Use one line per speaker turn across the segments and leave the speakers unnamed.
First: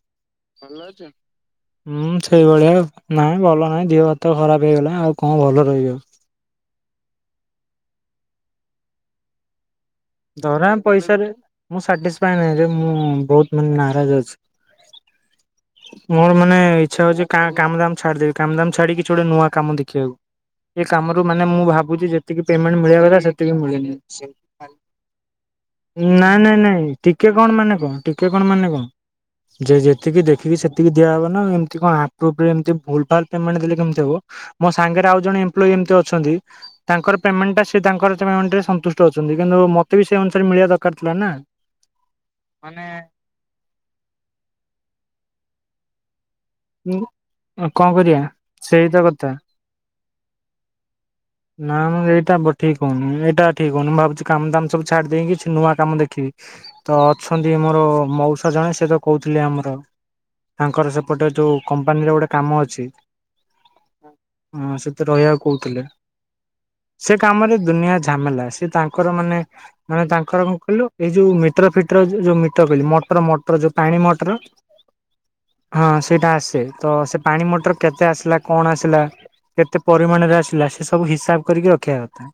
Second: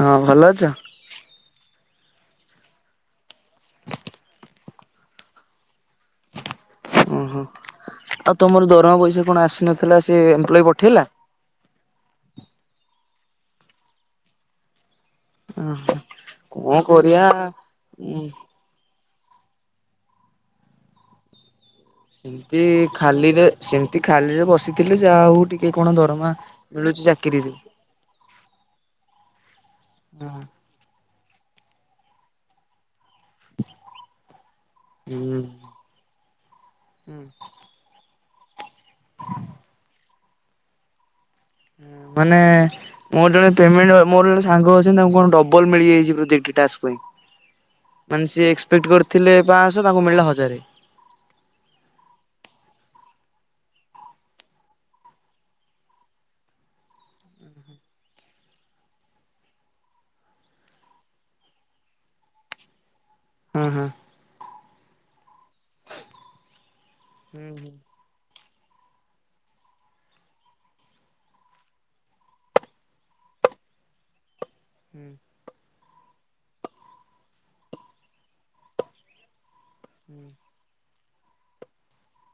ହଁ ଭଲ ଅଛ
ହୁଁ ସେଇଭଳିଆ ନା ଭଲ ନାହିଁ ଦେହ ହାତ ଖରାପ ହେଇଗଲା। ଆଉ କଣ ଭଲ ରହିବ?
ଓହୋ ଆଉ ତମର ଦରମା ପଇସା କଣ ଆସିନଥିଲା ସେ ଏମ୍ପ୍ଲୋଇ
ଧରା
ପଠେଇଲା?
ପଇସାରେ ମୁଁ ସାଟିସ୍ଫାଏ ନାହିଁ ରେ ମୁଁ ବହୁତ ମାନେ ନାରାଜ ଅଛି। ମୋର ମାନେ
କଣ
ଇଚ୍ଛା
କରିବା
ହଉଛି କା-କାମ ଦାମ
ଉଁ
ଛାଡିଦେବି କାମଦାମ ଛାଡିକି। କିଛି ଗୋଟେ ନୂଆ କାମ ଦେଖିବାକୁ ଏ କାମରୁ ମାନେ ମୁଁ ଭାବ ହେଉଛି ଯେତିକି
ସେମିତି
ପେମେଣ୍ଟ ମିଳିବା କଥା ସେତିକି ମିଳିନି।
ଥିଲେ ଯାହାଉ ଟି
ନାଇଁ ନାଇଁ ନାଇଁ ଟିକେ କଣ ମାନେ କଣ ଟିକେ କଣ ମାନେ କଣ ଯେ ଯେତିକି
ହୁଁ।
ଦେଖିବି ସେ ତିକି ଦିଆହବ ନା ଏମତି କଣ ଅପ୍ରୁବୁ ରେ ଏମିତି ଭୁଲ୍ ଭାଲ ପେମେଣ୍ଟ ଦେଲେ କେମତି ହବ ମୋ ସାଙ୍ଗରେ ଆଉ ଜଣେ ଏମ୍ପୋଲି ଏମତି ଅଛନ୍ତି। ତାଙ୍କର ପେମେଣ୍ଟ ଟା ସେ ତାଙ୍କର ପେମେଣ୍ଟରେ ସନ୍ତୁଷ୍ଟ ଅଛନ୍ତି କିନ୍ତୁ ମୋତେ ବି ସେ ଅନୁସାରେ ମିଳିବା ଦରକାର ଥିଲା ନା,
ମାନେ ମୋର ଜଣେ ପେମେଣ୍ଟ ମୋର ଜଣେ ସାଙ୍ଗ ଅଛନ୍ତି ତାଙ୍କୁ କଣ ଡବଲ ମିଳିଯାଇଛି ପ୍ରୋଜକ୍ଟରେ ଟାସ୍କ ପାଇଁ
କଣ କରିବା
ମାନେ ସେ ଏକ୍ସପେକ୍ଟ
ସେଇତ କଥା।
କରିଥିଲେ ପାଞ୍ଚଶହ ତାଙ୍କୁ ମିଳିଲା ହଜାରେ
ନା ମୁଁ ଏଇଟା ଠିକ ହଉନି ଏଇଟା ଠିକ ହଉନି ମୁଁ ଭାବୁଛି କାମ ଦାମ ସବୁ ଛାଡି ଦେଇକି କିଛି ନୂଆ କାମ ଦେଖିବି ତ ଅଛନ୍ତି ମୋର ମଉସା ଜଣେ ସେ ତ କହୁଥିଲେ ଆମର ତାଙ୍କର ସେପଟେ ଯୋଉ କମ୍ପାନୀର ଗୋଟେ କାମ ଅଛି।
ହଁ ହଁ।
ହଁ ସେତ ରହିବାକୁ କହୁଥିଲେ, ସେ କାମରେ ଦୁନିଆ ଝା ଝାମେଲା ସେ ତାଙ୍କର ମାନେ, ମାନେ ତାଙ୍କର କଣ କହିଲୁ ଏଇ ଯୋଉ ମିଟର ଫିଟର ଯୋଉ ମିଟର କହିଲି ମଟର ମଟର ଯୋଉ ପାଣି ମଟର,
ହୁଁ
ହଁ ସେଇଟା ଆସେ ତ ସେ ପାଣି ମଟର କେତେ ଆସିଲା କଣ ଆସିଲା କେତେ ପରିମାଣରେ ଆସିଲା ସେ ସବୁ ହିସାବ କରିକି ରଖିବା କଥା।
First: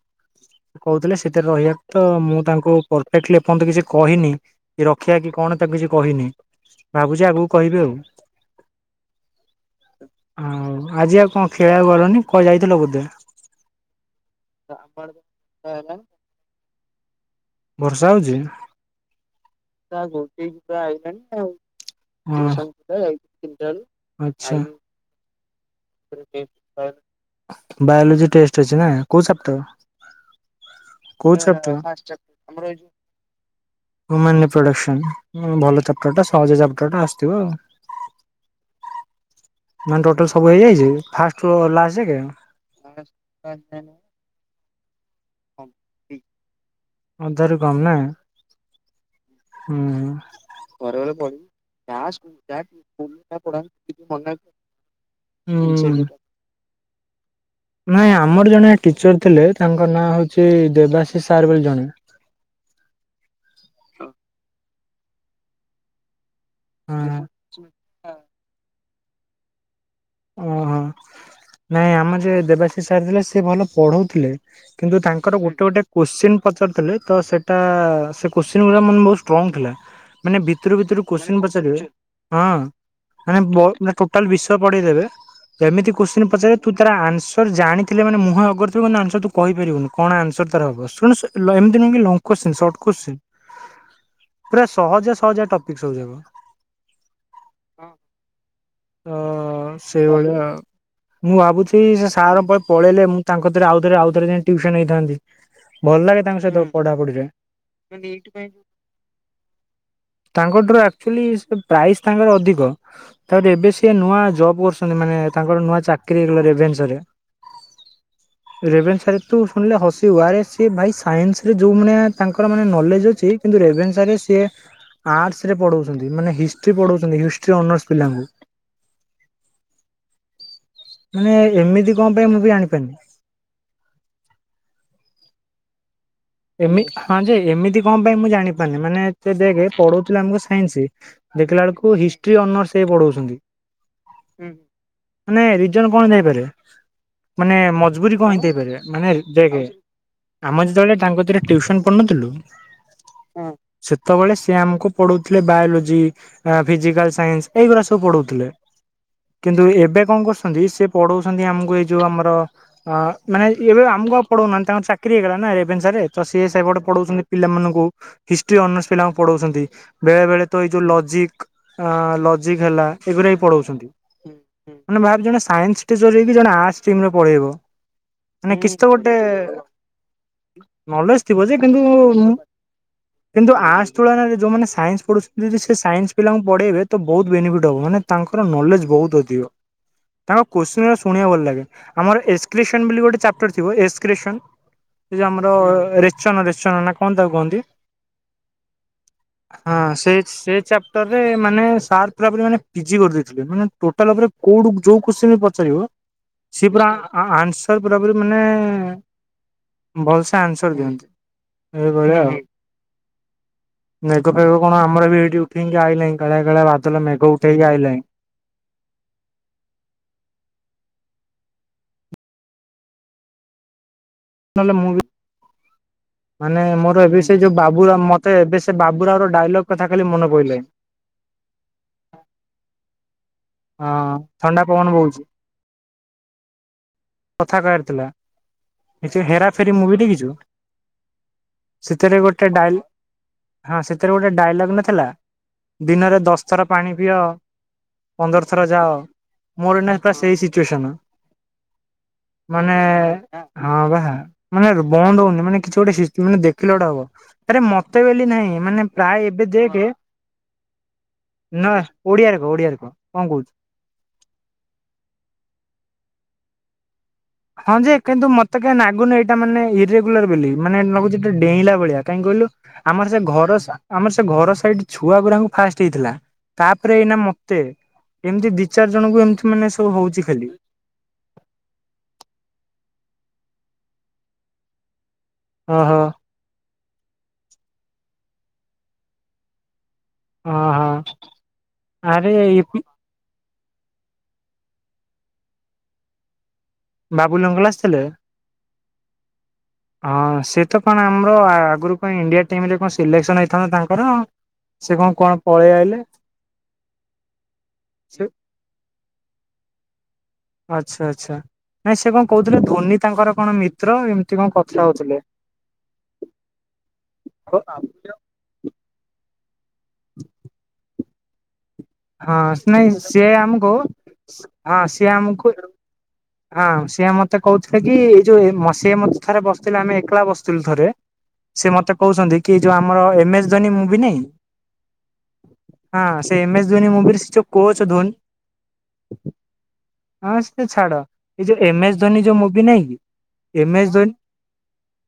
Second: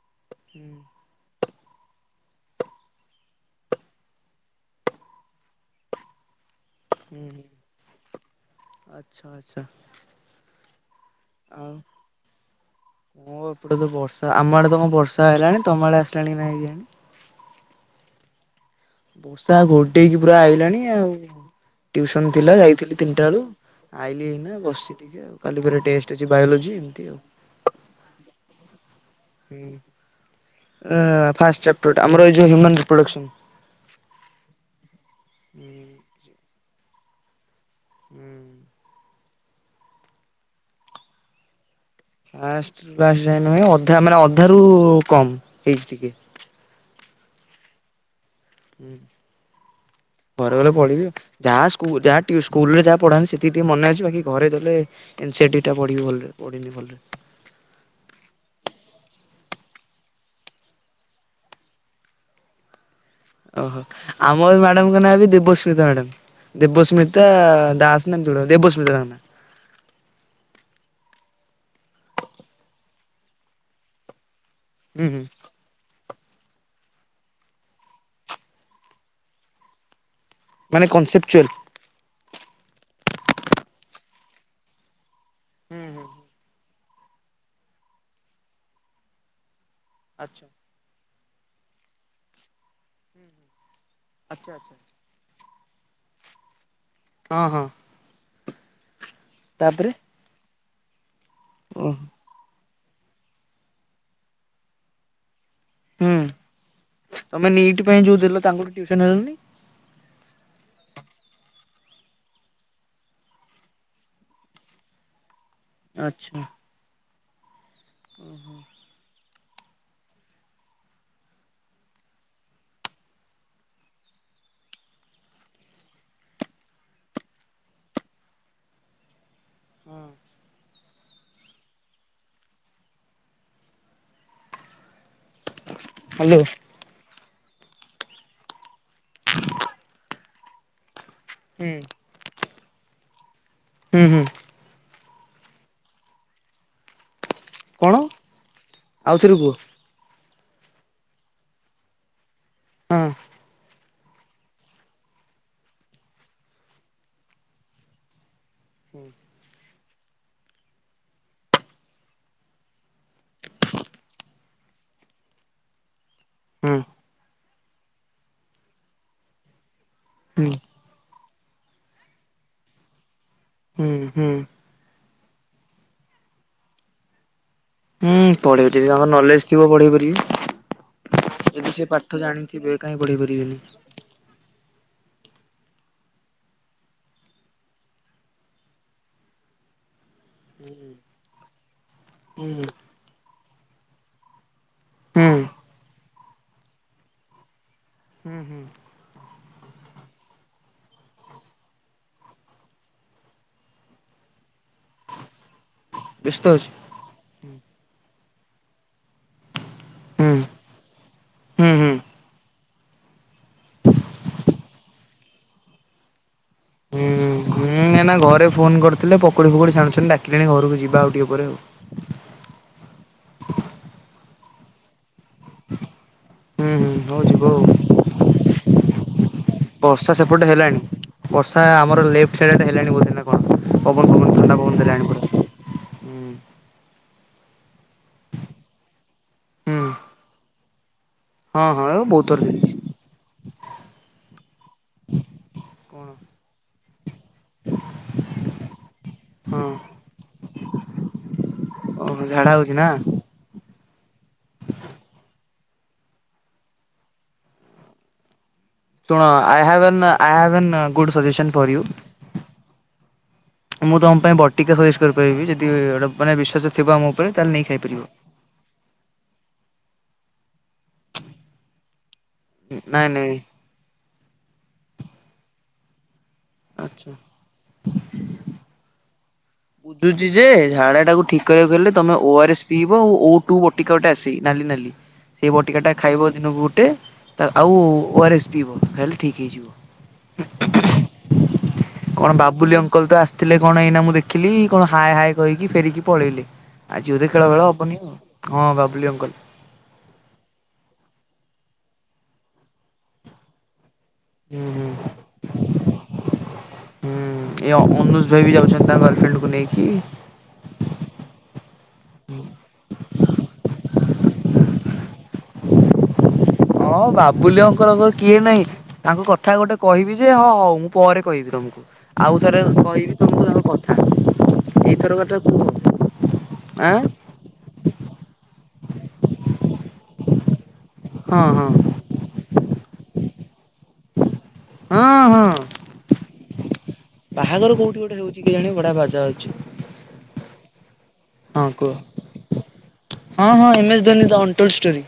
କହୁଥିଲେ ସେଥିରେ ରହିବା ପ ତ ମୁଁ ତାଙ୍କୁ ପରଫେକ୍ଟଲି ଏପର୍ଯ୍ୟନ୍ତ କିଛି କହିନି, କି ରଖିବା କି କଣ ତାକୁ କିଛି କହିନି ଭାବୁଛି ଆଗକୁ କହିବି ଆଉ,
ଆଛା ଆଚ୍ଛା।
ଆଉ ଆଜି ଆଉ କଣ ଖେଳିବାକୁ ଗଲନି କୁଆଡେ ଯାଇଥିଲ ବୋଧେ
ଆଉ ମୁଁ ଏପଟେ ତ ବର୍ଷା ଆମ ଆଡେ ତ କଣ ବର୍ଷା ହେଲାଣି ତମ ଆଡେ ଆସ ହେଲାଣି ନାହିଁ ଆଜ୍ଞା।
ବର୍ଷା ହଉଛି?
ବର୍ଷା ଘୋଡେଇକି ପୁରା ଆଇଲାଣି ଆଉ। ଟ୍ୟୁସନ ଥିଲା ଯାଇଥିଲି ତିନିଟା ବେଳୁ
ବେଳୁ
ଆଇଲି ହେଇନା ବସିିକେ ଆଉ କାଲି ଫେରେ ଟେଷ୍ଟ ଆଜି ବାୟୋଲୋଜି
ବାୟୋଲୋଜି ଟେଷ୍ଟ ଅଛି ନା କୋଉ ଚାପ୍ଟର?
ଟା
କୋଉ
ଫାର୍ଷ୍ଟ ଚାପ୍ଟର ଟା ଆମର ଏଇ ଯୋଉ ହୁଆମ୍ ରିପ୍ରଡକ୍ସନ,
ହ୍ୟୁମାନ ରିପଡ଼କ୍ସନ ହୁଁ ଭଲ ଚାପ୍ଟର ଟା ସହଜ ଚାପ୍ଟର ଟା ଆସୁଥିବ ଆଉ,
ହୁଁ।
ମାନେ ଟୋଟାଲ ସବୁ ହେଇଯାଇଛି ଫାଷ୍ଟ ଟୁରୁ ଲାଷ୍ଟ ଯାଗେ?
ଫାର୍ଷ୍ଟ ରୁ ଲାଷ୍ଟ ଯାକେ ନୁହେଁ ଅଧା ମାନେ ଅଧା ରୁ କମ ହେଇଛି ଟିକେ।
ଅଧାରୁ କମ ନା?
ହୁଁ।
ହୁଁ।
ଘରେ ଗଲେ ପଢିବି ଆଉ ଯାହା ଯ ସ୍କୁଲରେ ଯାହା ପଢାହେଊଛି ସେତିି ଟିକେ ମନେ ଅଛି ବାକି ଘରେ ଗଲେ ଏନ୍ ସି ଡିଟା ପଢ଼ିବି
ହୁଁ।
ଭଲରେ ପଢ଼ିନି ଭଲରେ
ନାଇଁ ଆମର ଜଣେ ଟିଚର୍ ଥିଲେ ତାଙ୍କ ନାଁ ହେଉଛି ଦେବାଶିଷ ସାର୍ ବୋଲି ଜଣେ,
ଓହୋ ଆମର ମ୍ୟାଡାମଙ୍କ ନାଁ ବି ଦେବସ୍ମିତା ମ୍ୟାଡାମ ଦେବସ୍ମିତା ଦାସ। ଜାଣିଛୁ ନା ଦେବସ୍ମିତା ତାଙ୍କ ନାଁ
ଓହୋ ନାଇଁ ଆମ ଯେ ଦେବାଶିଷ୍ ସାର୍ ଥିଲେ ସେ ଭଲ ପଢଉଥିଲେ। କିନ୍ତୁ
ହୁଁ ହୁଁ
ତାଙ୍କର ଗୋଟେ ଗୋଟେ କୋଶ୍ଚିନ୍ ପଚାରୁିଥିଲେ ତ ସେଇଟା ସେ କୋଶ୍ଚିନ୍ ଗୁଡ଼ା ମନେ ବହୁତ ଷ୍ଟ୍ରଙ୍ଗ୍ ଥିଲା। ମାନେ ଭିତରୁ ଭିତରୁ କୋଶ୍ଚିନ୍ ପଚାରିବେ ହଁ ମାନେ ଟୋଟାଲ ବିଷୟ ପଢେଇଦେବେ
ହୁଁ
ଏମିତି
ହୁଁ
କୋଶ୍ଚିିନ ପଚାରିଲେ ତୁ ତାର ଆନ୍ସର ଜାଣିଥିଲେ ମାନେ ମୁହଁ ଅଗରଥିବ ଆନ୍ସର ତୁ କହିପାରିବୁନି। କଣ
ଆଚ୍ଛା
ଆନ୍ସର ତାର ହବ। ସେମିତି ନୁହେଁ କି ଲଙ୍ଗ କୋଚୀନ୍ ସଟ କଶ୍ଚିନ୍
ଆଚ୍ଛା
ପୁରା
ଆଚ୍ଛା
ସହଜିଆ ସହଜିଆ ଟପିକ ସବୁ ଯାକ,
ହଁ ହଁ।
ତ
ତାପରେ
ସେଇଭଳିଆ ମୁଁ ଭାବୁଛି
ଓ
ସେ ସାର [inaudible] ପଳେଇଲେ ମୁଁ ତାଙ୍କ ଥେରେ ଆଉଥରେ ଆଉ ଥରେ ଯାଇ ଟ୍ୟୁସନ ହେଇଥାନ୍ତି। ଭଲ
ହୁଁ
ଲାଗେ ତାଙ୍କ ସହିତ ପଢାପଢିରେ
ତମେ ନିଟ୍
ବାକି
ଯୋଉ
ଏଇଥି
ଦେଲ
ପାଇଁ
ତାଙ୍କଠୁ ଟିଉସନ ହେଲନି?
ତାଙ୍କଠାରୁ ଆକ୍ଚୁଆଲି ପ୍ରାଇସ୍ ତାଙ୍କର ଅଧିକ ତାପରେ ଏବେ ସିଏ ନୂଆ ଜବ୍ କରୁ ମାନେ ତାଙ୍କର ନୂଆ ଚାକିରି
ଆଚ୍ଛା
ହେଇଗଲା ରେଭେନ୍ସାରେ ରେଭେନ୍ସାରେ ତୁ ଶୁଣିଲେ ହସିବୁ ଆରେ ସିଏ ଭାଇ ସାଇନ୍ସରେ ଯୋଉ ମାନେ ତାଙ୍କର ମାନେ ନଲେଜ ଅଛି। କିନ୍ତୁ ରେଭେନ୍ସାରେ ସିଏ ଆର୍ଟସରେ ପଢ଼ାଉଛନ୍ତି ମାନେ ହିଷ୍ଟ୍ରି ପଢ଼ାଉଛନ୍ତି ହିଷ୍ଟ୍ରି ଅନର୍ସ ପିଲାଙ୍କୁ।
ହୁଁ।
ମାନେ ଏମିତି କଣ ପାଇଁ ମୁଁ ବି ଜାଣିପାରୁନି।
ହାଲୋ।
ହଁ ଯେ ଏମିତି କଣ ପାଇଁ ମୁଁ ଜାଣିପାରୁନି ମାନେେ ଦେଖେ ପଢଉଥିଲେ ଆମକୁ ସାଇନ୍ସ ଦେଖିଲା
ହୁଁ
ବେଳକୁ ହିଷ୍ଟ୍ରି ଅନର୍ସ ସେଇ ପଢଉଛନ୍ତି।
ହୁଁ ହୁଁ।
ହୁଁ ମାନେ ରିଜନ କଣ ଥାଇପାରେ। ମାନେ ମଜବୁରି କଣ ହେଇଥେଇପାରିବ ମାନେ
ଆଉଥରେ କୁହ
ଦେଖ ଆମ ଯେତେବେଳେ ତାଙ୍କ ଟିଉସନ କରୁନଥିଲୁ।
ହଁ।
ସେତେବେଳେ ସେ ଆମକୁ ପଢଉଥିଲେ ବାୟୋଲୋଜି। ଫିଜିକାଲ ସାଇନ୍ସ ଏଇଗୁଡ଼ା ସବୁ ପଢଉଥିଲେ।
ହୁଁ
କିନ୍ତୁ ଏବେ କଣ କରୁଛନ୍ତି ସେ ପଢଉଛନ୍ତି ଆମକୁ ଏଇ ଯୋଉ ଆମର ଅ ମାନେ ଏବେ ଆମକୁ ଆଉ ପଢ଼ଉନାହାନ୍ତି ତାଙ୍କର ଚାକିରି ହେଇଗଲା ନା ରେଭେନ୍ସାରେ। ତ ସିଏ
ହୁଁ
ସେପଟେ ପଢଉଛନ୍ତି ପିଲାମାନଙ୍କୁ ହିଷ୍ଟ୍ରି ଅନର୍ସ ପିଲାଙ୍କୁ ପଢାଉଛନ୍ତି ବେଳେ ବେଳେ
ହୁଁ
ତ ଏଇ ଯୋଉ ଲଜିକ୍ ଆଁ ଲଜିକ୍ ହେଲା ଏଗୁଡା ବି ପଢ଼ଉଛନ୍ତି।
ହୁଁ ହୁଁ।
ମାନେ ଭାବେ ଜଣେ ସାଇନ୍ସ ଟିଚର ହେଇକି ଜଣେ ଆର୍ଟସ ଷ୍ଟ୍ରିମରେ ପଢେଇବ।
ହୁଁ
ମାନେ କିଛି ତ
ପଢେଇଦେବେ ତାଙ୍କର
ଗୋଟେ
ନଲେଜ ଥିବ ପଢେଇ ପାରିବେ।
ନଲେଜ ଥିବ ଯେ କିନ୍ତୁ
କାହିଁ ପଢେଇ
କିନ୍ତୁ
ପାରିବେନି
ଆର୍ଟସ ତୁଳନାରେ ଯୋଉମାନେ ସାଇନ୍ସ ପଢ଼ୁଛନ୍ତି ଯଦିସେ ସାଇନ୍ସ ପିଲାଙ୍କୁ ପଢ଼େଇବେ ତ ବହୁତ ବେନିଫିଟ୍ ହେବ ମାନେ ତାଙ୍କର ନଲେଜ ବହୁତ ଅଧିକ। ତାଙ୍କ କୋଶ୍ଚିନ ଗୁରା ଶୁଣିବାକୁ ଭଲ ଲାଗେ ଆମର
ହୁଁ
ଏସ୍କ୍ରିପସନ ବୋଲି ଗୋଟେ ଚାପ ଟର ଥିବ ଏକ୍ସରିସନ୍ ସେ ଯୋଉ
ହୁଁ
ଆମର ରେଚନ ରେଚନ ନା କଣ ତାକୁ କହନ୍ତି?
ହୁଁ ହୁଁ।
ହଁ ସେ ସେ ଚାପ୍ଟରରେ ମାନେ ସାର୍ ପୁରା ପୁରି ମାନେ ପିଜି କରିଦେଇଥିଲେ ମାନେ ଟୋଟାଲ ଉପରେ କୋଉଠୁ ଯୋଉ କୋଶ୍ଚିନ୍ ପଚାରିବ
ବ୍ୟସ୍ତ ଅଛି
ସେ ପୁରା ଆ ଆନ୍ସର ପୁରା ପୁରି ମାନେ
ହୁଁ।
ତା ଆନ୍ସର ଦିଅନ୍ତି
ହୁଁ ହୁଁ।
ସେଇ ଭଳିଆ ଆଉ। ମେଘ ଫେଗ କଣ ଆମର ବି ଏଠି ଉଠେଇ ଆଇଲାଇଁ କାଳିଆ କାଳିଆ ଭା
ହୁଁ ହୁଁ ନା ଘରେ ଫୋନ କରିଥିଲେ ପକୁଡ଼ି ଫକୁଡି ଛାଣୁଛନ୍ତି ଡାକିଲେଣି ଘରକୁ ଯିବା ଆଉ ଟିକେ ପରେ ଆଉ।
ନହେଲେ ମୁଭି ମାନେ
ହୁଁ ହୁଁ
ମୋର
ହଉ
ଏବେ ସେ
ଯିବ
ଯୋଉ
ଆଉ।
ବାବୁରାମ ମତେ ଏବେ ସେ ବାବୁରାଓର ଡାଇଲଗ୍ କଥା ଖାଲି
ବର୍ଷା
ମନେ
ସେପଟେ
ପଡିଲାଇଁ।
ହେଲାଣି? ବର୍ଷା ଆମର ଲେଫ୍ଟ ସାଇଡ ଆଡେ ହେଲାଣି ବୋଧ ନା କଣ ପବନ ଫବନ ଥଣ୍ଡା ପବନ ଦେଲାଣି। ହୁଁ।
କଥା କହିବାରଥିଲା ହେଇ ହେରା ଫେରି
ହୁଁ
ମୁଭି ଦେଖିଛୁ?
ହଁ ହଁ
ସେଥିରେ
ବହୁତ ଥର
ଗୋଟେ
ଦେଇଛି।
ଡାଇଲ ହଁ ସେଥିରେ ଗୋଟେ ଡାଇଲଗ୍ ନଥିଲା ଦିନରେ ଦଶଥର ପାଣି ପିଅ।
ହ [inaudible]
ପନ୍ଦର ଥର ଯାଅ ମୋର ଏଇନେ ପରା ସେଇ ସିଚୁଏସନ।
ଓହୋ ଝାଡ଼ା ହଉଛି
ମାନେ
ନା?
ହଁ ବା ମାନେ ବନ୍ଦ ହଉନି ମାନେ କିଛି ଗୋଟେ ସି ମାନେ ଦେଖ ଦେଖିଲେ ଗୋଟେ ହବ ଆରେ ମତେ ବୋଲି ନାହିଁ ମାନେ
ଶୁଣ
ପ୍ରାୟ ଏବେ
ଆଇ ହାଭ୍
ଦେଖେ
an I have an good suggestion for
ନା
ୟୁ।
ଓଡିଆ ରେ କ ଓଡିଆ ରେ କ କଁ କହୁଚୁ।
ମୁଁ ତମ ପାଇଁ ବଟିକା ସଜେଷ୍ଟ କରିପାରିବି ଯଦି ଏଇଟା ମାନେ ବିଶ୍ୱାସ। ଥିବା ଆମ ଉପରେ ତାହେଲେ। ନେଇ
ହଁ ଯେ
ଖାଇପାରିବ।
କିନ୍ତୁ ମତ୍ ତେ କାଇଁ ନାଗୁନି ଏଇଟା ମାନେ ଇରେଗୁଲାର ବୋଲି ମାନେ ଯେମତି ଲାଗୁଚି ଏଇଟା ଡେଇଁଲା ଭଳିଆ କାହିଁକି କହିଲୁ।
ନାଇଁ
ଆମର ସେ
ନାଇଁ
ଘର ସ୍ ଆମର ସେ ଘର ସାଇଡ ଛୁଆ ଗୁଡାଙ୍କୁ ଫାଷ୍ଟ ହେଇଥିଲା ତାପରେ
ଆଚ୍ଛା
ଏଇନା ମୋ ତେ ଏମିତି ଦି ଚାରି ଜଣଙ୍କୁ ଏମତି।
ବୁଝୁଛିି ଯେ ଝାଡା ଟାକୁ ଠିକ। କହିବାକୁ ଗଲେ ତମେ ଓ ଆର ଏସ ପିଇବ ଓ ଓ ଟୁ ବଟିକା ଗୋଟେ ଆସେ ନାଲି ନାଲି ସେଇ ବଟିକା ଟା
ଓହୋ
ଖାଇବ। ଦିନକୁ ଗୋଟେ ଆଉ ଓ ଆର୍ ଏସ୍ ପିଇବ ତାହେଲେ ଠିକ୍ ହେଇଯିବ।
ହଁ ହଁ
କଣ
ଆରେ
ବାବୁଲି ଅଙ୍କଲ ତ ଆସି ଥିଲେ କଣ ଏଇନା ମୁଁ ଦେଖିଲି କଣ ହାଏ ହାଏ କହିକି ଫେରିକି ପଳେଇଲେ। ଆଜି ବୋଧେ
ବାବୁଲ
ଖେଳ
ଅଙ୍କଲ
ଫେଳ ହବନି
ଆସିଥିଲେ?
ଆଉ ହଁ ବାବୁଲି ଅଙ୍କଲ।
ହଁ ସିଏ ତ କଣ ଆମର ଆଗରୁ କଣ ଇଣ୍ଡିଆ ଟିମ ରେ କଣ ସିଲେକ୍ସନ ହେଇଥାନ୍ତା ତାଙ୍କର।
ହୁଁ ହୁଁ
ସେ କଣ କଣ ପଳେଇ ଆଇଲେ?
ହୁଁ ଏ
ସେ
ଅନୁଜ ଭାଇ ବି ଯାଉଛନ୍ତି ତାଙ୍କ ଗର୍ଲଫ୍ରେଣ୍ଡକୁ ନେଇକି।
ଆଚ୍ଛା ଆଚ୍ଛା ନାଇଁ ସେ କଣ କହୁଥିଲେ ଧୋନି ତାଙ୍କର କଣ ମିତ୍ର ଏମିତି କଣ କଥା ହଉଥିଲେ।
ହଁ ବାବୁଲି ଅଙ୍କଲ ଙ୍କର। ଇଏ ନାହିଁ ତାଙ୍କ କଥା ଗୋଟେ କହିବି ଯେ ହଁ ହଉ ମୁଁ ପରେ କହିବି ତମକୁ। ଆଉ
ହଁ
ଥରେ
ନାଇଁ
କହିବି
ସିଏ
ତମକୁ ତାଙ୍କ
ଆମକୁ ହଁ
କଥା
ସିଏ
ଏଇଥର କଟା
ଆମକୁ
କୁହ।
ହଁ
ଆଁ
ସିଏ ମତେ କହୁଥିଲେ କି ଏଇ ଯୋଉ ମ ସିଏ ମତେ ଥରେ ବସିଥିଲେ ଆମେ ଏକଲା ବସିଥିଲୁ ଥରେ।
ହଁ
ସେ
ହଁ
ମତେ କହୁଛନ୍ତି କି ଏଇ ଯୋଉ ଆମର ଏମ ଏସ୍ ଧୋନୀ ମୁଭି ନାଇଁ।
ହଁ ହଁ।
ହଁ ସେ ଏମ ଏସ୍ ଧ୍ୱନି ମୁଭି ରେ ସେ ଯୋଉ
ବାହାଘର
କୋଚ
କୋଉଠି
ଧୋନି
ଗୋଟେ ହଉଛି କେଜାଣି ବଢ଼ିଆ ବାଜା ଆଉଚି।
ହଁ ସିଏ ଛାଡ। ଏଇ ଯୋଉ ଏମ
କୁହ
ଏସ୍ ଧୋନୀ ଯୋଉ ମୁଭି ନହିଁ
ହଁ
କି
ହଁ
M S Dhoni.
Dhoni the untold story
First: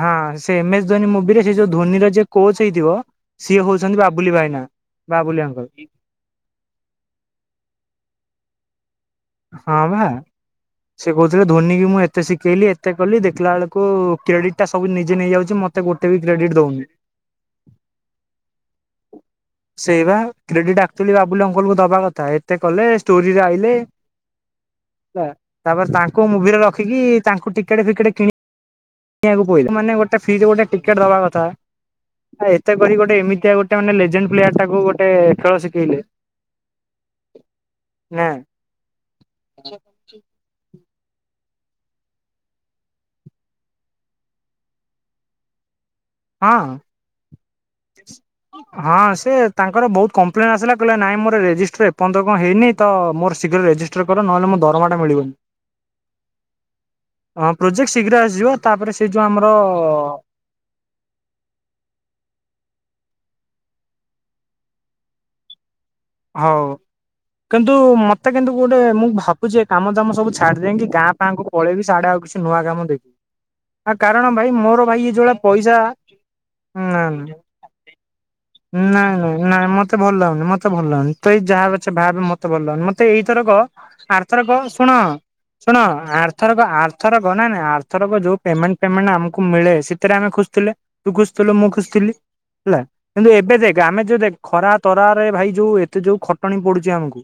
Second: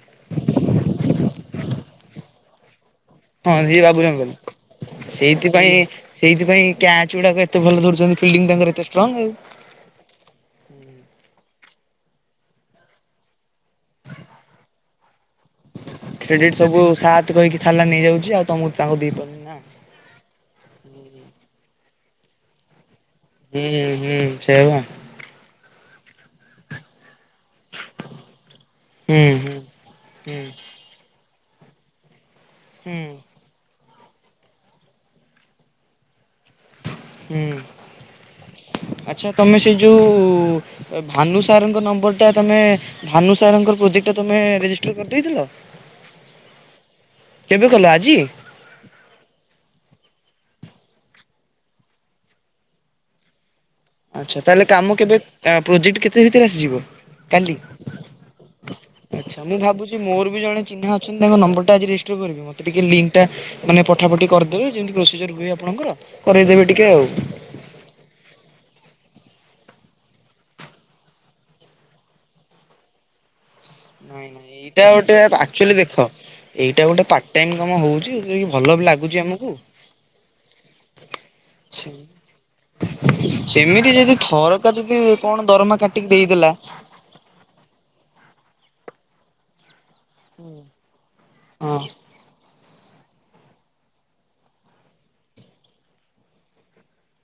ହଁ ସେ ଏମ ଏସ୍ ଧୋନି ମୁଭିରେ ସେ ଯୋଉ ଧୋନିର ଯିଏ କୋଚ ହେଇଥିବ।
ହଁ ସିଏ
ହଉଛନ୍ତି
ବାବୁଲି
ଭାଇନା
ଅଙ୍କଲ
ବାବୁଲି
ସେଇଥି
ଅଙ୍କଲ
ପାଇଁ। ସେଇଥି ପାଇଁ କ୍ୟାଚ ଗୁଡାକ ଏତେ ଭଲ ଧରୁଉଛନ୍ତି ଫିଲ୍ଡିଙ୍ଗ ତାଙ୍କର ଏତେ ଷ୍ଟ୍ରଙ୍ଗ ଆଉ।
ହଁ ବା। ସେ କହୁଥିଲେ ଧୋନୀ କି ମୁଁ ଏତେ ଶିଖେଇଲି ଏତେ କଲି ଦେଖିଲା ବେଳକୁ କ୍ରେଡିଟ ଟା ସବୁ ନିଜେ ନେଇଯାଉଛି। ମତେ ଗୋଟେ ବି
କ୍ରେଡିଟ
ଦଉନି।
ସବୁ ସାତ କହିକି ଥାଲା ନେଇଯାଉଛି ଆଉ ତମୁକୁ ତାଙ୍କୁ ଦେଇ ପାରୁନି।
ସେଇ ବା କ୍ରେଡିଟ ଆକୁଚଲି ବାବୁଲି ଅଙ୍କଲ କୁ ଦବା କଥା ଏତେ କଲେ। ଷ୍ଟୋରିରେ
ହୁଁ
ଆଇଲେ
ହୁଁ ସେୟା ବା।
ହେଲା ତାପରେ ତାଙ୍କ ମୁଭିରେ ରଖିକି ତାଙ୍କୁ ଟିକେଟେ ଫିକେଟେ କିଣି
ହୁଁ
ଆକୁ
ହୁଁ
ପଇଲା ତାଙ୍କୁ ମାନେ ଗୋଟା ଫ୍ରି
ହୁଁ
ରେ ଗୋଟା ଟି ଟିକେଟ ଦବା କଥା ଆଉ ଏତେ କରି
ହୁଁ।
ଗୋଟେ ଏମିତିଆ ଗୋଟେ। ତା ମାନେ ଲେଜେଣ୍ଡ ପ୍ଲେୟାର ଟାକୁ ଗୋଟେ ଖେଳ ଶିଖେଇଲେ।
ହୁଁ
ନା
ଆଛା ତମେ ସେଇ ଯୋଉ। ଭାନୁ ସାରଙ୍କର ନମ୍ବର ଟା ତମେ ଭାନୁ ସାରଙ୍କ ପ୍ରୋଜେକ୍ଟ ଟା ତମେ ରେଜିଷ୍ଟର କରିଦେଇଥିଲ। ହ
ହଁ।
କେବେ କଲ ଆଜି।
ହଁ ସେ ତାଙ୍କର ବହୁତ କମ୍ପଲେନ ଆସିଲା କହିଲେ ନାଇଁ ମୋର ରେଜିଷ୍ଟର ଏପର୍ଯ୍ୟ କଣ ହେଇନି ତ ମୋର ଶୀଘ୍ର ରେଜିଷ୍ଟ
ଆଛା ତାହେଲେ କାମ କେବେ ପ୍ରୋଜେକ୍ଟ କେତେ ଭିତରେ ଆସିଯିବ।
ହଁ
କାଲି
ପ୍ରୋଜେକ୍ଟ ଶୀଘ୍ର ଆସିଯିବ ତାପରେ ସେ ଯୋଉ
ଆଛା
ଆମର
ମୁଁ ଭାବୁଛି ମୋର ବି ଜଣେ। ଚିହ୍ନା ଅଛନ୍ତି ତାଙ୍କ ନମ୍ବର ଟା ଆଜି ରେଜିଷ୍ଟର କରିବି ମତେ ଟିକେ ଲିଙ୍କ ଟା। ମାନେ ପଠା ପଠି କରିଦେବେ ଯେମିତି ପ୍ରୋସିଜିଅର ହୁଏ ଆପଣଙ୍କର।
ହଉ।
କରେଇଦେବେ ଟିକେ ଆଉ।
କିନ୍ତୁ ମତେ କିନ୍ତୁ ଗୋଟେ ମୁଁ ଭାବୁଛି ଏ କାମ ଦାମ ସବୁ ଛାଡିଦେଇ କି ଗାଁ ପାାଁ କୁ ପଳେଇବି ସିଆଡେ ଆଉ କିଛି ନୂଆ କାମ ଦେ
ନାଇଁ ନାଇଁ ଏଇଟା ଗୋଟେ
ଯୋଉଭଳିଆ
ଆକ୍ଚୁଆଲି
ପଇସା
ଦେଖ ଏଇଟା
ନା
ଗୋଟେ ପାର୍ଟ ଟାଇମ କାମ ହଉଛି। ଯୋଉଟା କି ଭଲ ବି ଲାଗୁଛି
ନାଇଁ ନାଇଁ
ଆମକୁ।
ନାଇଁ ମତେ ଭଲ ଲାଗୁନି ମତେ ଭଲ ଲାଗୁନି ତୁଏଇ ଯାହା ପଛେ ଭାବେ ମ ମତେ ଭଲ ଲାଗୁନି ମତେ ଏଇଥରକ
ସେମିତି ଯଦି
ଆର୍ଥରକ
ଥରକା ଯଦି
ଶୁଣ
କଣ ଦରମା
ଶୁଣ
କାଟିକି ଦେଇଦେଲା
ଆର୍ଥରକ ଆର୍ ଏଥରକ ନାଇଁ ନାଇଁ ଆର୍ଥରକ ଯୋଉ ପେମେଣ୍ଟ ଫେମେଣ୍ଟ ଆମକୁ ମିଳେ ସି ସେଥିରେ ଆମେ ଖୋସୁଥିଲେ ତୁଖୋସୁଥିଲୁ ମୁଁ
ହଁ
ଖୁସିଥିଲି ହେଲା। କିନ୍ତୁ ଏବେ ଦେଖ ଆମେ ଯୋଉ ଦେଖ ଖରା ତରାରେ ଭାଇ ଯୋଉ ଏତେ ଯୋଉ ଖଟଣି ପଡୁଛି ଆମକୁ।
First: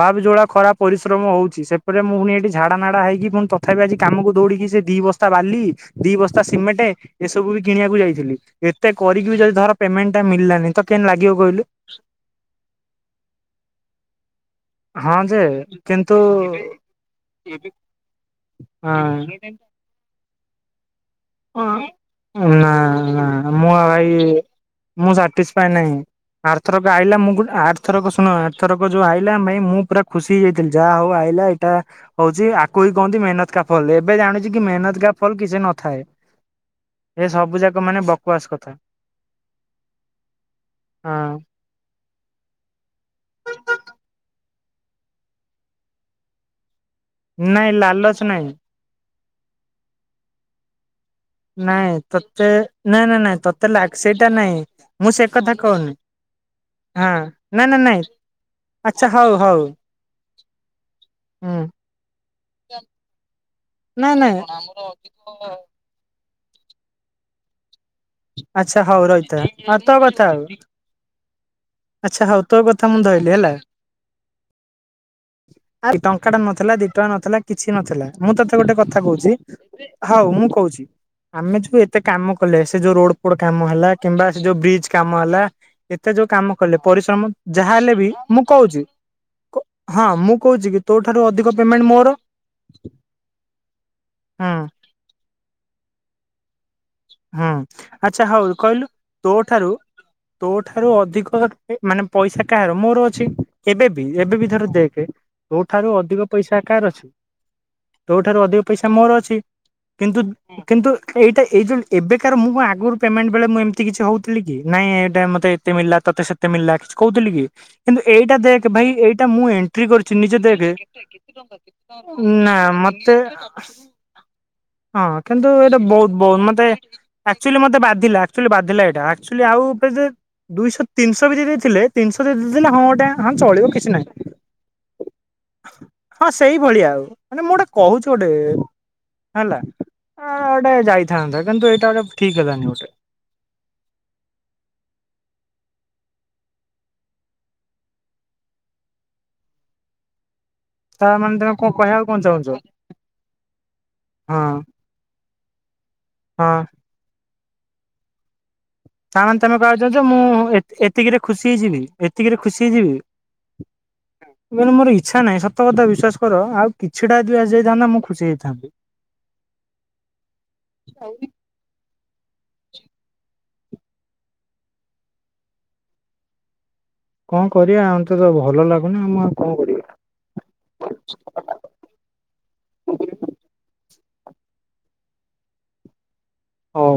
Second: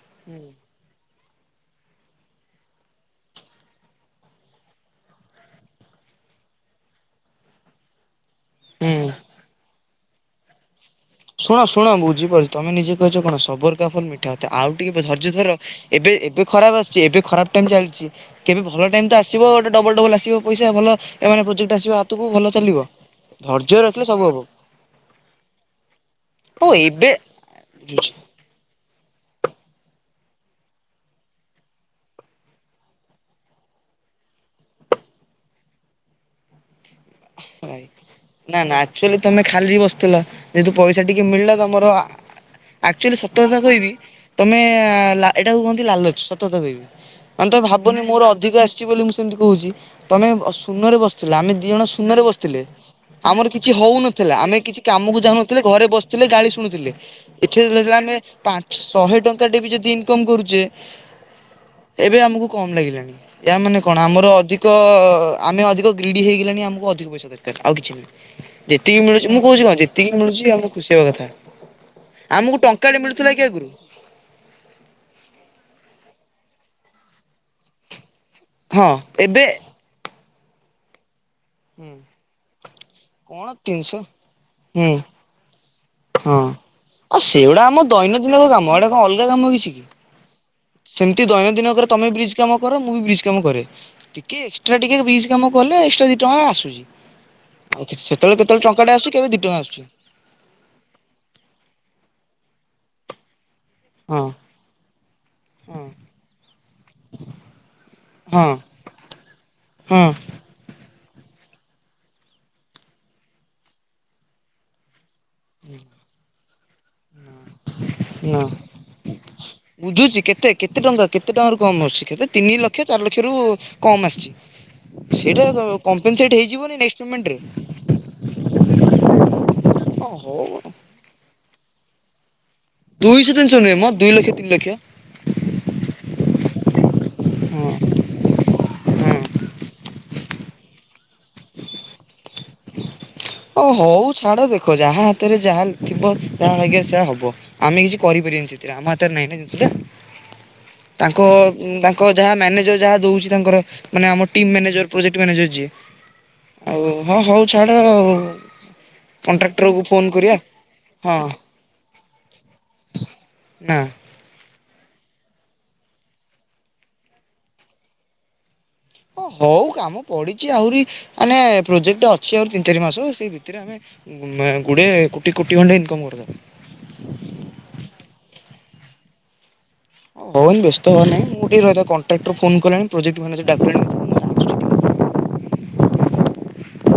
ଭାବେ ଯୋଉଡ଼ା ଖରାପ୍ ପରିଶ୍ରମ ହଉଛି ସେପରେ ମୁଁ ପୁଣି ଏଠି ଝାଡ଼ା ନାଡ଼ା ହେଇକି ପୁଣି ତଥାପି ଆଜି କାମକୁ ଦୌଡ଼ିକି ସେ ଦୁଇ ବସ୍ତା ବାଲି ଦି ବସ୍ତା ସିମେଣ୍ଟ ଏସବୁ ବି କିଣିବାକୁ ଯାଇଥିଲି। ଏତେ
ହୁଁ
କରିକି ବି ଯଦି ଧର ପେମେଣ୍ଟ ଟା ମଳିଲାନି ତ କେମତି ଲାଗିବ
ଶୁଣ
କହିଲୁ।
ଶୁଣ ବୁଝିପାରୁଛି ତମେ ନିଯେ କହିଛ କଣ ସବର କା ଫଲ ମିଠା ହୋଥାଏ ଆଉ ଟିକେ
ହଁ
ଧର୍ଯ୍ୟ
ଯେ
ଧର ଏବେ
କିନ୍ତୁ
ଏବେ ଖରାପ ଆସୁଛି ଏବେ ଖରାପ ଟାଇମ ଚାଲିଛି କେବେ ଭଲ ଟାଇମ ତ ଆସିବ
ହଁ
ଗୋଟେ ଡବଲ ଡବଲ ଆସ ଆସିବ ପଇସା ଭଲ ଏମାନେ ପ୍ରୋଜେକ୍ଟ ଆସିବ ହାତକୁ ଭଲ
ନା
ଚାଲିବ
ନା ମୁଁ
ଧୈର୍ଯ୍ୟ ରଖିଲେ ସବୁ
ଭାଇ
ହବ।
ମୁଁ ସାଟିସଫାଏ ନାହିଁ
ହଉ
ଆର୍ଥରକ
ଏବେ
ଆଇିଲା ମୁଁ ଗୋଟେ ଆର୍ଥରକ ଶୁଣ ଆର୍ଥରକ ଯୋଉ ଆଇ ଲା ମାଇ ମୁପୁରା ଖୁସିହେଇ ଯାଇଥିଲି ଯାହାହଉ ଆଇିଲା ଏଇଟା ହଉଛି ଆକୁ ହିଁ କହନ୍ତି ମେହନତ କା ଫଲ ଏବେ ଜାଣୁଛି କି ମେହନତ କା ଫଲ କିଛି ନଥାଏ। ପୂଜାକ ମାନେ ବକ୍
ନା ନା ଆକ୍ଚୁଆଲି ତମେ ଖାଲି ବସିଥିଲ ଯେହେତୁ ପଇସା ଟିକେ
ହଁ
ମିଳିଲା ତମର ଆ ଆକ୍ଚୁଆଲି ସତ କଥା କହିବି ତମେ ଲା ଏଇଟାକୁ କୁହନ୍ତି ଲାଲଚ ସତ କଥା କହିବି। ମାନେ ତମେ
ନାଇଁ
ଭାବୁନି
ଲାଲଚ
ମୋର
ନାଇଁ।
ଅଧିକ ଆସିଛି ବୋଲି ମୁଁ ସେମିତି କହୁଛି ତମେ ଶୂନରେ ବସିଥିଲେ ଆମେ ଦି ଜଣ
ନାଇଁ
ଶୂନରେ
ତତେ
ବସିଥିଲେ
ନାଇଁ ନାଇଁ ନାଇଁ
ଆମର
ତତେ
କିଛି
ଲାଗ ସେଇଟା
ହଉନଥିଲା
ନାଇଁ।
ଆମେ କିଛି
ମୁଁ
କାମକୁ
ସେ କଥା
ଯାଉନଥିଲେ ଘରେ
କହୁନି
ବସିଥିଲେ ଗାଳି ଶୁଣୁଥିଲେ।
ହଁ ନାଇଁ ନାଇଁ ନାଇଁ
[unintelligible] ପାଞ୍ଚ
ଆଚ୍ଛା
ଶହେ
ହଉ ହଉ
ଟଙ୍କାଟେବି ଯଦି ଇନକମ୍ କରୁଚେ
ହୁଁ।
ଏବେ ଆମକୁ କମ୍ ଲାଗିଲାଣି ଏହା ମାନେ କଣ
ନାଇଁ
ଆମର
ନାଇଁ
ଅଧିକ ଆମେ ଅଧିକ ଗ୍ରୀଡ଼ି ହେଇଗଲେଣି ଆମକୁ ଅଧିକ ପଇସ ଦରକାର ଆଉ କିଛି ନୁହେଁ।
ଆଚ୍ଛା ହଉ
ଯେତିକି ମିଳୁଛି
ରହିଥା
ମୁଁ କହୁଛି କଣ
ଆଉ ତୋ
ଯେତିକି
କଥା ଆଉ
ମିଳୁଛି ଆମକୁ ଖୁସି ହେବା କଥା।
ଆଚ୍ଛା ହଉ
ଆମକୁ
ତୋ କଥା
ଟଙ୍କାଟେ
ମୁଁ
ମିଳୁଥିଲା
ଧଇଲି
କି
ହେଲା।
ଆଗରୁ
ଟଙ୍କା ଟେ ନଥିଲା ଦି ଟଙ୍କା ନଥିଲା କିଛି ନଥିଲା। ମୁଁ ତୋତେ ଗୋଟେ
ହଁ
କଥା କହୁଛି
ଏବେ
ହଉ ମୁଁ କହୁଛି। ଆମେ ଯୋଉ ଏତେ କାମ କଲେ ସେ ଯୋଉ ରୋଡ ପୋଡ
କଣ
କାମ ହେଲା
ତିନିଶହ
କିମ୍ବା ସେ ଯୋଉ ବ୍ରିଜ
ହୁଁ
କାମ ହେଲା ଏତେ ଯୋଉ କାମ
ହଁ
କଲେ
ଆଉ
ପରିଶ୍ରମ
ସେଗୁଡା
ଯାହା
ଆମ
ହେଲେ ବି
ଦୈନନ୍ଦିନ
ମୁଁ
କାମ
କହୁଛି
ଏଗୁଡା କଣ ଅଲଗା କାମ କିଛି କି?
ହଁ ମୁଁ କହୁଛି କି। ତୋ ଠାରୁ
ସେମିତି
ଅଧିକ
ଦୈନନ୍ଦିନ
ପେମେଣ୍ଟ
କରେ ତମେ
ମୋର
ବ୍ରିଜ୍ କାମ କର ମୁଁ ବି ବ୍ରିଜ୍ କାମ କରେ ଟିକେ
ହୁଁ
ଏକ୍ସଟ୍ରା ଟିକେ ବ୍ରିଜ କାମ କଲେ ଏକ୍ସଟ୍ରା ଦି ଟଙ୍କା ଆସୁଛି।
ହୁଁ
ଆଉ କିଛି
ଆଚ୍ଛା
ସେତେବେଳେ
ହଉ
କେତେବେଳେ
କହିଲୁ
ଟଙ୍କା ଟେ ଆସୁଛି କେବେ
ତୋ
ଦି ଟଙ୍କା
ଠାରୁ
ଆସୁଛି।
ତୋ ଠାରୁ ଅଧିକ ମାନେ ପଇସା କାହାର ମୋର ଅଛି। ଏବେ ବି
ହଁ
ଏବେ ବି ଧର ଦେଖେ ତୋ ଠାରୁ
ହଁ
ଅଧିକ ପଇସା କାହାର ଅଛି? ତୋଠାରୁ ଅଧିକ ପଇସା ମୋର ଅଛି
ହଁ
କିନ୍ତୁ କିନ୍ତୁ ଏଇଟା ଏଇ ଯୋଉ ଏବେ କାର ମୁଁ କଣ ଆଗରୁ ପେମେଣ୍ଟ ବେଳେ ମୁଁ ଏମିତି କିଛି ହଉଥିଲି କି ନାଇଁ ଏଇଟା ମତେ ଏତେ ମିଳିଲା ତତେ ସେ ତେ ମିଳିଲା କିଛି କହୁଥିଲି କି? କିନ୍ତୁ ଏଇଟା
ନା।
ଦେଖେ ଭାଇ ଏଇଟା ମୁଁ ଏଣ୍ଟ୍ରି କରୁଛି
ବୁଝୁଛି
ନିଜେ
କେତେ
ଦେଖେ।
କେତେ ଟଙ୍କା କେତେ ଟଙ୍କାରୁ କମ୍ ଆସୁଛି କେତେ ତିନି
ନା
ଲକ୍ଷ ଚାରି
ମତେ
ଲକ୍ଷରୁ କମ୍ ଆସିଛି।
ହଁ
ସେଇଟା
କିନ୍ତୁ ଏଇଟା ବହୁତ
କମ୍ପେନସେଟ୍
ବହୁତ ମତେ
ହେଇଯିବନି ନେକ୍ସଟ୍ ପେମେଣ୍ଟରେ
ଆକ୍ଚୁଆଲି ମତେ ବାଧିଲା ଆକ୍ଚୁଆଲି ବାଧିଲା ଏଇଟା ଆକ୍ଚୁଆଲି ଆଉ
ହଁ ହଉ
ଦୁଇଶହ ତିନିଶହ ବି ଦେଇଦେଇଥିଲେ ତିନିଶହ ଦେଇଦେଇଥିଲେ ହଁ ଗୋଟେ ହ
ଦୁଇଶହ ତିନିଶହ
ଚଳିବ
ନୁହେଁ ମ
କିଛି
ଦୁଇ ଲକ୍ଷ
ନହିଁ।
ତିନି ଲକ୍ଷ
ହଁ ସେଇଭଳିଆ ଆଉ ମାନେ ମୁଁ ଗୋଟେ
ହଁ
କହୁଛି ଗୋଟେ।
ହଁ।
ହେଲା ହଁ ହଁ ଗୋଟେ ଯାଇଥାନ୍ତା କିନ୍ତୁ ଏଇଟା ଗୋଟେ ଠିକ ହେଲାନି ଗୋଟେ।
ଓ ହଉ ଛାଡ ଦେଖ ଯାହା ହାତରେ ଯାହା ଥିବ ତାହା ଭାଗ୍ୟ ରେ ସେୟା ହବ। ଆମେ କିଛି କରିପାରିବାନି ସେଥିରେ ଆମ ହାତରେ ନାଇଁ ନା ଜିନିଷ ଟା।
ତା
ତାଙ୍କ
ମାନେ ତମେ କଣ କହିବାକୁ
ତାଙ୍କ
କଣ
ଯାହା
ଚାହୁଁଛ
ମ୍ୟାନେଜର ଯାହା ଦଉଛି ତାଙ୍କର ମାନେମର
ହଁ
ଟିମ୍ ମ୍ୟାନଜର ପ୍ରୋଜେକ୍ଟ ମ୍ୟାନଜର ଯିଏ
ହଁ
ଆଉ ହଁ ହଉ ଛାଡ଼
ତାମାନେ ତମେ କହୁଛ ମୁଁ
ହଁ
ଏତିକିରେ ଖୁସି ହେଇଯିବି ଏତିକିରେ ଖୁସି ହେଇଯିବି
ନା
ମ ମୋର ଇଚ୍ଛା ନାହିଁତ କଥା ବିଶ୍ୱାସ କର ଆଉଛିଟା ଯଦି ଆ ଯାଇଥାନ୍ତା ମୁଁ ଖୁସି ହେଇଥାଆନ୍ତି
ଓ ହଉ କାମ ପଡିଛି ଆହୁରି ମାନେ ପ୍ରୋଜେକ୍ଟ ଅ ସିଏ ଆଉ ତିନି ଚାରି ମାସ ସେଇ ଭିତରେ ଆମେ ଗୋଡ଼ିଏ କୋଟି କୋଟି ଖଣ୍ଡେ ଇନକମ୍ କରିଦେବା
କଣ କରିବା ଆମ ତେ ତ ଭଲ ଲାଗୁନି ଆମ ଆଉ କଣ କରିବା
ହଉନି ବ୍ୟସ୍ତ ହବନହିଁ ଟିକଏହିଲ କଣ୍ଟ୍ରାକ୍ଟ ଫୋ କଣି ପ୍ରୋଜେକ୍ଟ ମାନେଜର ଡାକିଲଣି
ହଉ